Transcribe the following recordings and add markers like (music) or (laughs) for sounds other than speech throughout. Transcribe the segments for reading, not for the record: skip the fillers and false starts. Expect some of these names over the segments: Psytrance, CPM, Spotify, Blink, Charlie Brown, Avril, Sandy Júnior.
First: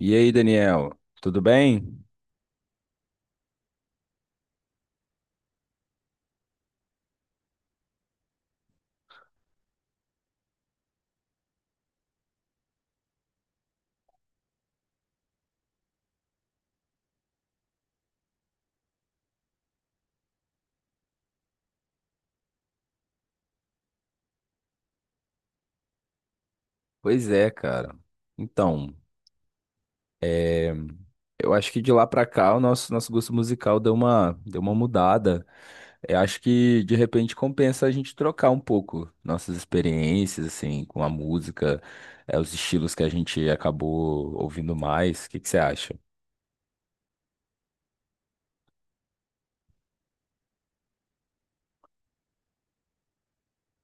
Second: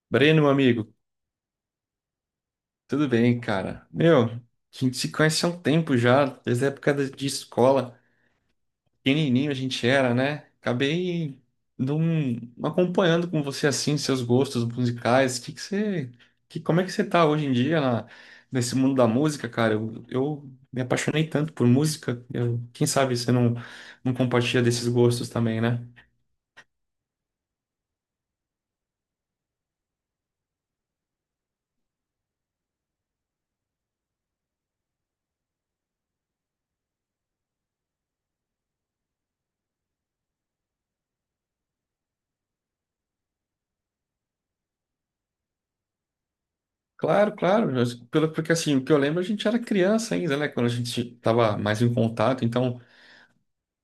E aí, Breno, meu Daniel, amigo, tudo bem? tudo bem, cara? Meu, a gente se conhece há um tempo já, desde a de escola. Pequenininho a gente era, né? Acabei não acompanhando com você assim, seus gostos musicais. Como é que você tá hoje em nesse mundo da música, cara? Eu me apaixonei tanto por música. Quem sabe você não compartilha desses gostos também, né? Pois é, cara. Então, é, eu acho que de lá pra cá o nosso gosto musical deu uma mudada. Eu acho que de repente compensa a gente trocar um pouco nossas experiências, assim, com a música, os estilos que a gente acabou ouvindo mais. O que que você acha? Claro, claro, porque assim, o que eu lembro, a gente era criança ainda, né? Quando a gente tava mais em contato, então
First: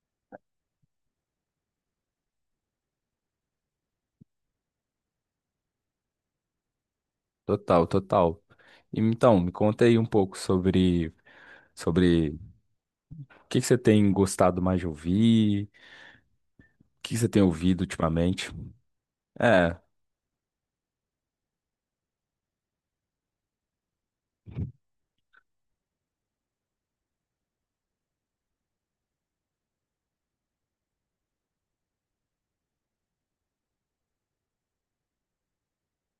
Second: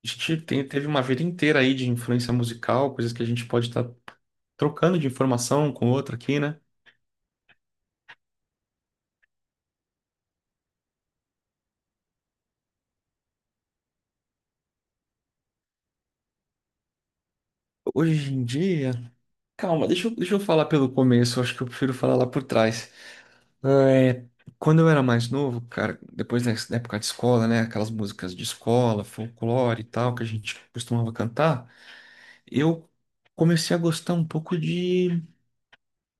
a teve uma vida inteira aí de influência musical, coisas que a gente pode estar trocando de informação com outra aqui, né? Total, total. Então, me conta aí um pouco sobre o que que você tem gostado mais de ouvir, o que que você tem ouvido Hoje em ultimamente. dia. É, Calma, deixa eu falar pelo começo, acho que eu prefiro falar lá por trás. É, quando eu era mais novo, cara, depois da época de escola, né? Aquelas músicas de escola, folclore e tal, que a gente costumava cantar, eu comecei a gostar um pouco de.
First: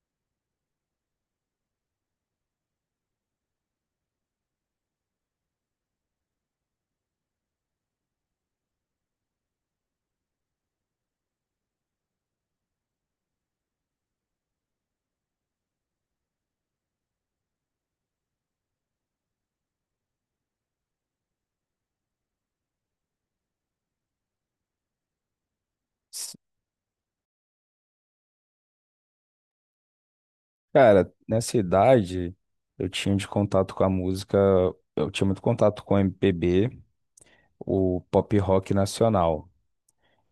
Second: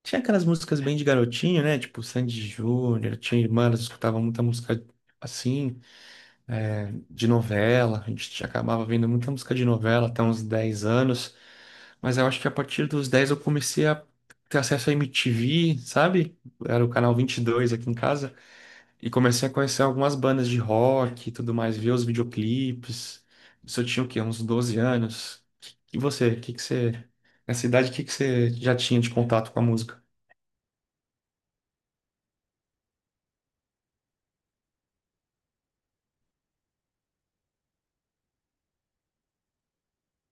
Tinha aquelas músicas bem de garotinho, né? Tipo Sandy Júnior, tinha irmã, elas escutavam muita música assim, de novela. A gente acabava vendo muita música de novela até uns 10 anos, mas eu acho que a partir dos 10 eu comecei a ter acesso à MTV, sabe? Era o canal 22 aqui em casa, e comecei a conhecer algumas bandas de rock e tudo mais, ver os videoclipes. Isso eu tinha o quê? Uns 12 anos. E você, S- o que que você, nessa idade, o que que você já tinha de contato com a música? Cara, nessa idade eu tinha de contato com a música, eu tinha muito contato com o MPB, o pop rock nacional.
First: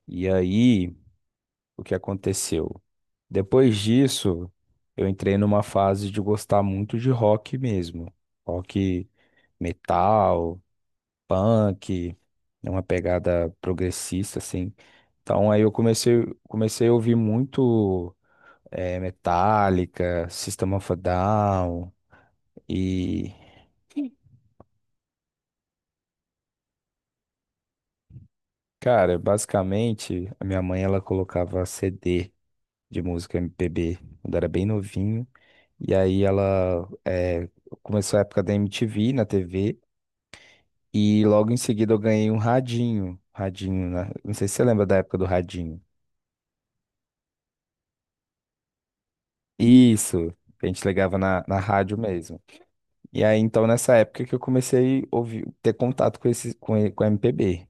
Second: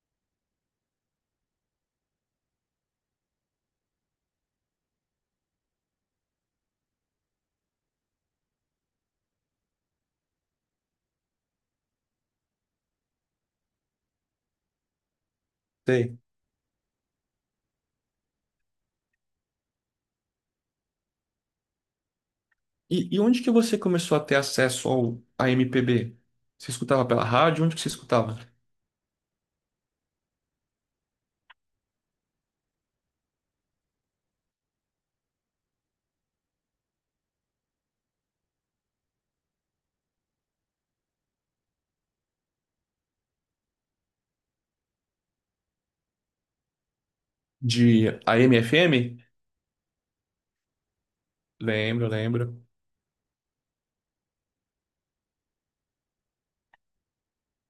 E aí, o que aconteceu? Depois disso, eu entrei numa fase de gostar muito de rock mesmo. Rock metal, punk, é uma pegada progressista assim. Então aí eu Sei. Comecei a ouvir muito Metallica, System of a Down. E E, onde que você começou a ter à MPB? Você escutava pela rádio? Onde que você escutava? cara, basicamente, a minha mãe ela colocava CD de música MPB quando era bem novinho. E aí ela começou a época da MTV na TV. E logo em seguida eu ganhei um radinho. Radinho, né? Não sei se você lembra da época do radinho. De AM/FM? Isso, que a gente ligava na rádio Lembro, mesmo. lembro. E aí, então, nessa época que eu comecei a ouvir, ter contato com com MPB.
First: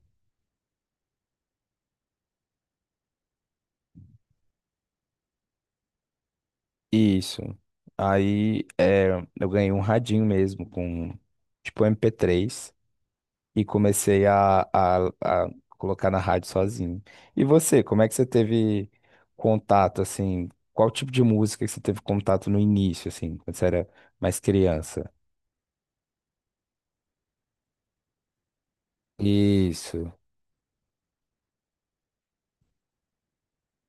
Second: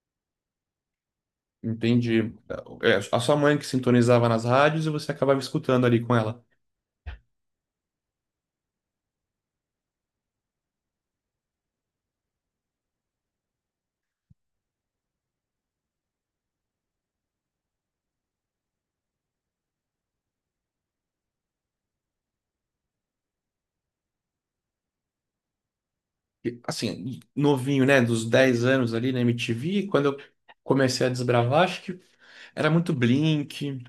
Entendi. É, a sua mãe que sintonizava nas rádios e você acabava escutando ali com ela. Isso. Aí é, eu ganhei um radinho mesmo com tipo MP3 e comecei a colocar na rádio sozinho. E você, como é que você teve contato assim? Qual tipo de música que você teve contato no início, assim, quando você era mais criança? E, assim, novinho, né? Dos 10 anos ali na MTV, quando Isso. eu comecei a desbravar, acho que era muito Blink,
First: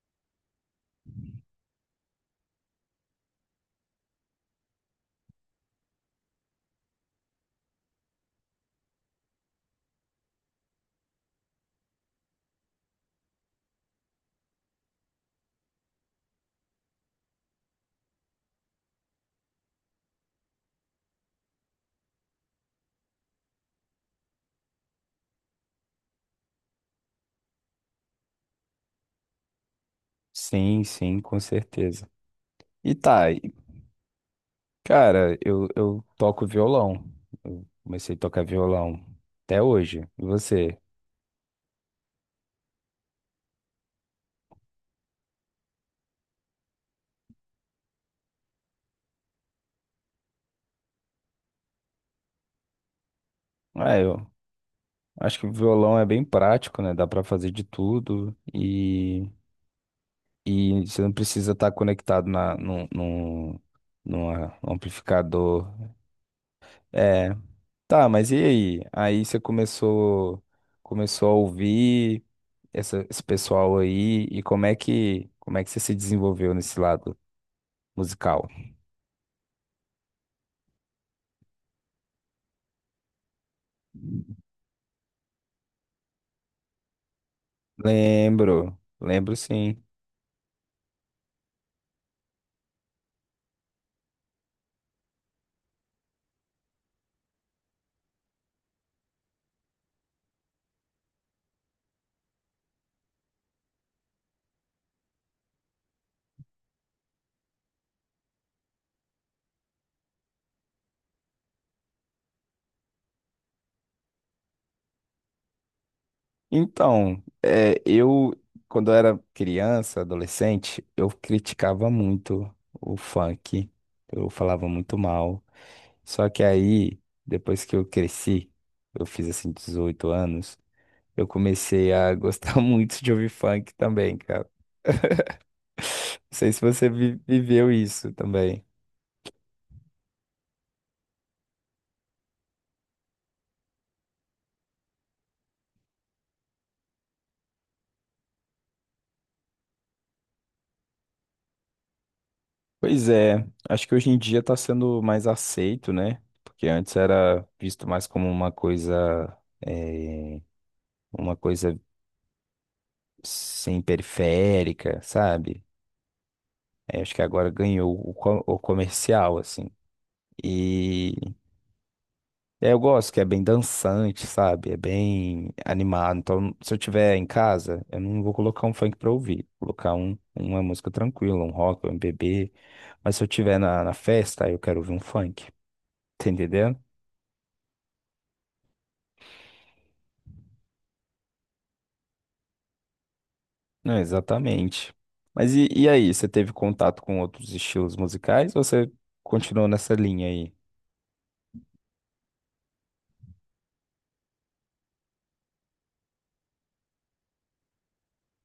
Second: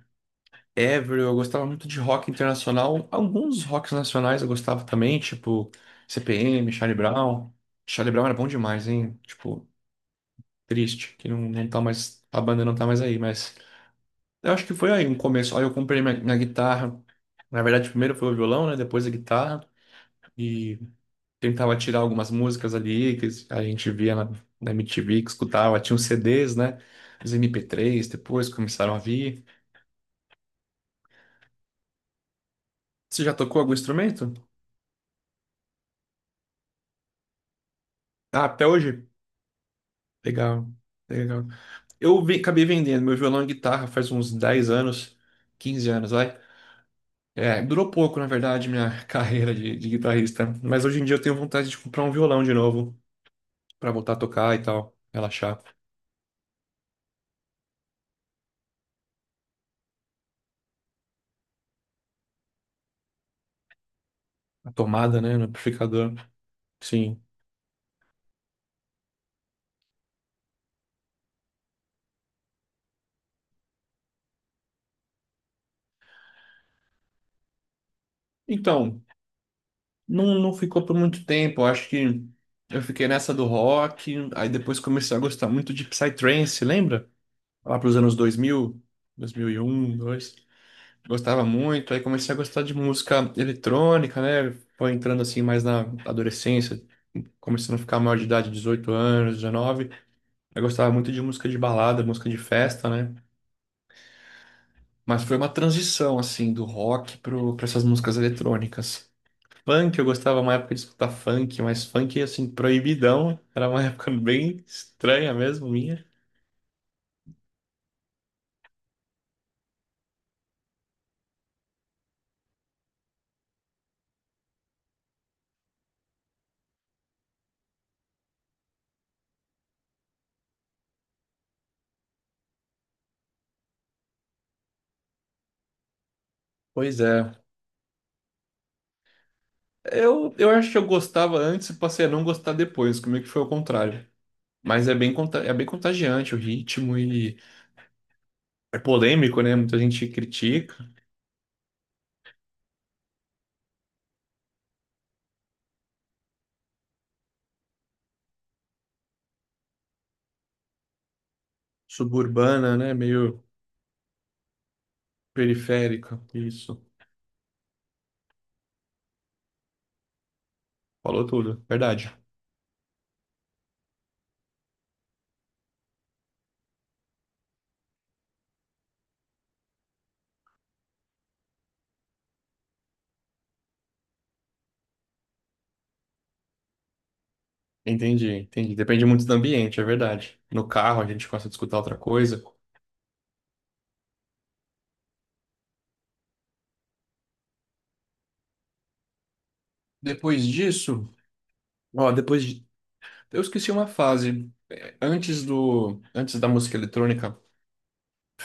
Avril. Eu gostava muito de rock internacional. Alguns rocks nacionais eu gostava também, tipo CPM, Charlie Brown. Charlie Brown era bom demais, hein? Tipo, triste que não tá mais, a banda não tá mais aí, mas. Eu acho que foi aí um começo. Aí eu comprei minha guitarra. Na verdade, primeiro foi o violão, né? Depois a guitarra. E tentava tirar algumas músicas ali que a gente via na MTV, que escutava. Tinha os CDs, né? Os MP3, depois começaram a vir. Sim, sim, com certeza. E Você tá, já e, tocou algum instrumento? cara, eu toco violão. Eu comecei a tocar Ah, até violão hoje? até hoje. E Legal, você? legal. Acabei vendendo meu violão e guitarra faz uns 10 anos, 15 anos, vai. É, durou pouco, na verdade, minha (laughs) carreira de guitarrista. Mas hoje em dia eu tenho vontade de comprar um violão de novo. Pra Ah voltar a eu tocar e tal, Acho que o relaxar. violão é bem prático, né? Dá pra fazer de tudo e você não precisa estar conectado na, num, num, numa- A num tomada, né, no amplificador. amplificador. Sim. É, tá, mas e aí? Aí você começou a ouvir esse pessoal aí e como é como é que você se desenvolveu nesse lado musical? Então, não ficou por muito tempo. Eu acho que eu fiquei nessa do rock, aí depois comecei a gostar muito de Psytrance, lembra? Lá pros anos Lembro, 2000, lembro sim. 2001, 2. Gostava muito, aí comecei a gostar de música eletrônica, né? Foi entrando assim mais na adolescência, começando a ficar maior de idade, 18 anos, 19. Eu gostava muito de música de balada, música de festa, né? Mas foi uma transição, assim, do rock para essas músicas eletrônicas. Funk, eu gostava uma época de escutar funk, mas funk, assim, proibidão. Era uma (laughs) época bem estranha mesmo, minha. Então, quando eu era criança, adolescente, eu criticava muito o funk, eu falava muito mal. Só que aí, depois que eu cresci, eu fiz assim 18 anos, eu comecei a gostar (laughs) muito de ouvir funk também, cara. (laughs) Não sei se você Pois é. viveu isso também. Eu acho que eu gostava antes e passei a não gostar depois, comigo que foi o contrário. Mas é é bem contagiante o ritmo e é polêmico, né? Muita gente critica. Pois é, acho que hoje em dia tá sendo mais aceito, né? Porque antes era visto mais como uma coisa. eh, uma coisa Suburbana, né? Meio sem periférica, sabe? periférica. Isso. Aí acho que agora ganhou o comercial, assim. E Falou tudo. Verdade. Eu gosto que é bem dançante, sabe? É bem animado. Então, se eu tiver em casa, eu não vou colocar um funk pra ouvir. Vou colocar uma música tranquila, um rock, um MPB. Mas se eu tiver na festa, aí eu quero ouvir um funk. (laughs) Tá entendendo? Entendi, entendi. Depende muito do ambiente, é verdade. No carro a gente gosta de escutar outra coisa. Não, exatamente. Mas e aí, você teve contato com outros estilos musicais ou você continuou nessa linha Depois aí? disso, ó, depois de, eu esqueci uma fase. É, antes antes da música eletrônica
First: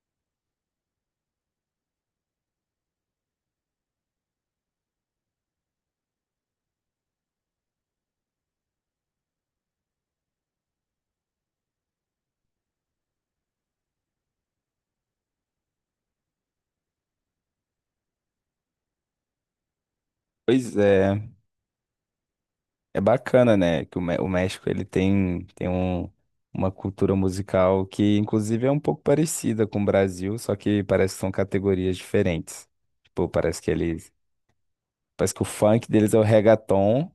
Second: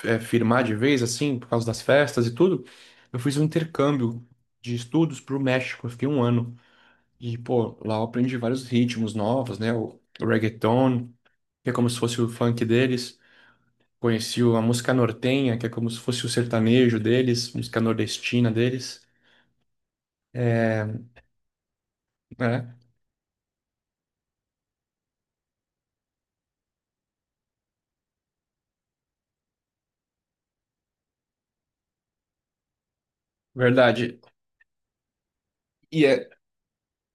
é, firmar de vez, assim, por causa das festas e tudo, eu fiz um intercâmbio de estudos pro México. Eu fiquei um ano e pô, lá eu aprendi vários ritmos novos, né? O reggaeton, que é como se fosse o funk deles. Conheci a música nortenha, que é como se fosse o sertanejo deles, música nordestina deles. Pois É, é. é, É bacana, né? Que o México ele tem um, uma cultura musical que, inclusive, é um pouco parecida com o Brasil, só que parece que são categorias diferentes. Tipo, parece que eles. verdade. Parece que o funk E deles é o é reggaeton,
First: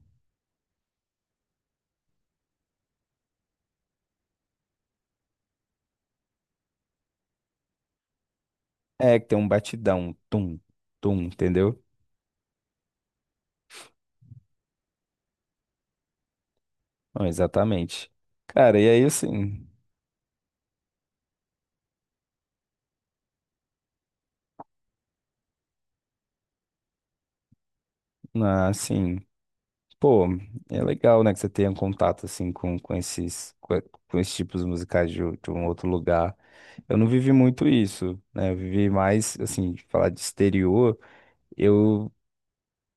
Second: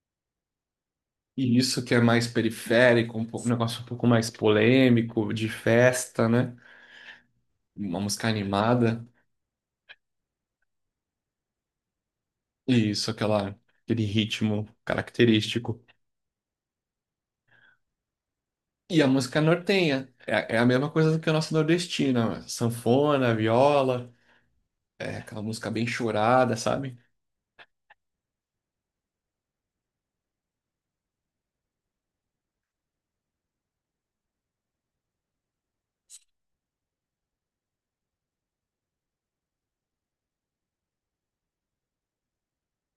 e isso que é mais periférico, um negócio um pouco mais polêmico, de festa, né? Uma música animada. é, que tem um batidão, um tum, tum, entendeu? E isso, aquele ritmo característico. Não, exatamente. Cara, e E aí, a música assim, nortenha. É, é a mesma coisa do que a nossa nordestina, né? Sanfona, viola, é aquela música bem chorada, sabe? na- assim, Pô, é legal, né, que você tenha contato, assim, com esses tipos musicais de um outro lugar. Eu não vivi muito isso, né? Eu vivi mais, assim, de falar de exterior, eu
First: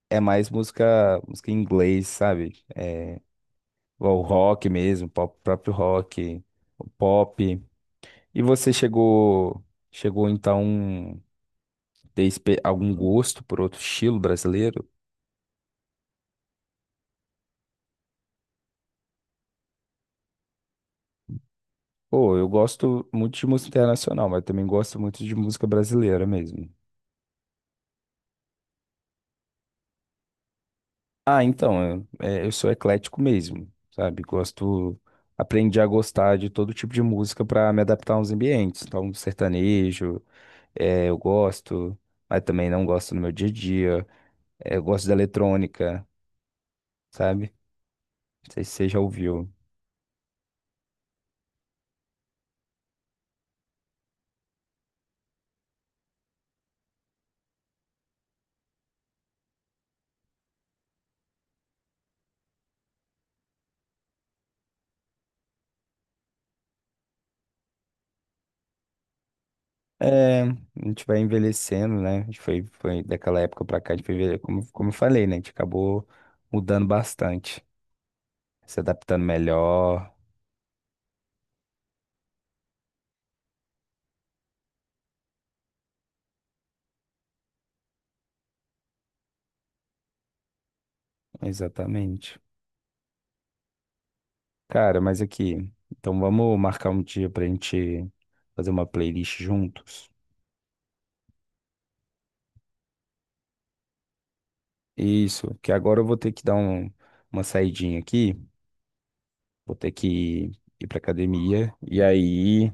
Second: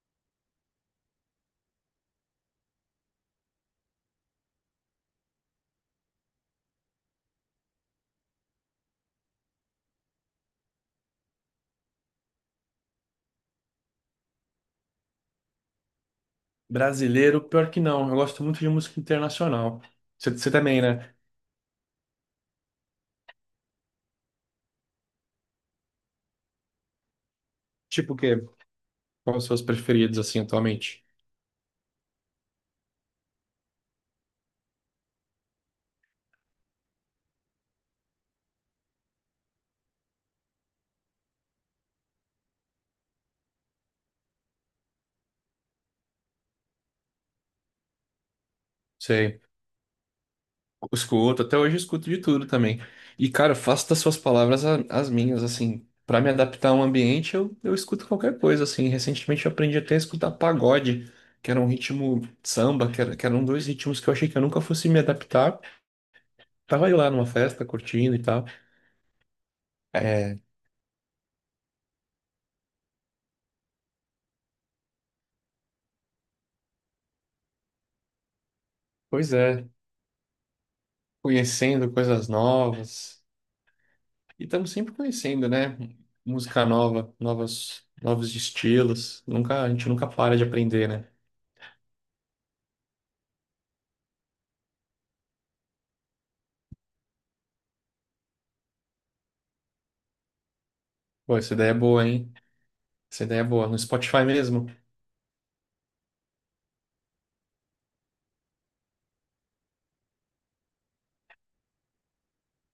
é mais música em inglês, sabe? É, o rock mesmo, o próprio rock, o pop. E você chegou então ter algum gosto por outro estilo brasileiro? Brasileiro, pior que não. Eu gosto muito de música internacional. Você também, né? Pô, eu gosto muito de música internacional, mas também gosto muito de música brasileira mesmo. Tipo o quê? Quais os seus preferidos, assim, atualmente? Ah, então, é, eu sou eclético mesmo, sabe? Gosto, aprendi a gostar de todo tipo de música pra me adaptar aos ambientes. Então, sertanejo, eu gosto, mas também não gosto no meu dia a dia. Eu gosto da eletrônica, sabe? Não sei se você já Sei. ouviu. Escuto, até hoje eu escuto de tudo também. E, cara, eu faço das suas palavras as minhas, assim. Pra me adaptar a um ambiente, eu escuto qualquer coisa, assim. Recentemente eu aprendi até a escutar pagode, que era um ritmo samba, que eram dois ritmos que eu achei que eu nunca fosse me adaptar. Tava eu lá numa festa, curtindo e tal. É, É, a gente vai envelhecendo, né? A gente foi daquela época pra cá, a gente foi, como eu falei, né? A gente acabou mudando bastante, se adaptando pois é, melhor. conhecendo coisas novas. E estamos sempre conhecendo, né? Música nova, novos estilos. Nunca, a gente nunca para de aprender, né? Exatamente. Cara, mas aqui, então vamos marcar um dia pra gente fazer uma playlist juntos. Pô, essa ideia é boa, hein? Essa ideia é boa. No Spotify mesmo. Isso, que agora eu vou ter que dar uma saidinha aqui, vou ter que ir pra academia,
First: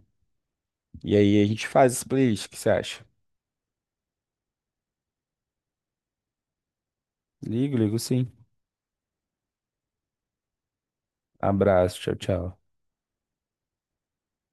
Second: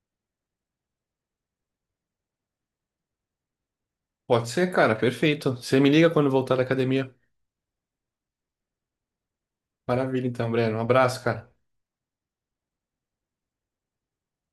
e aí a gente faz essa playlist, o que você acha? Pode ser, cara, perfeito. Você me liga quando voltar da academia. Ligo, ligo sim. Maravilha, então, Breno. Um abraço, cara. Abraço, tchau, tchau.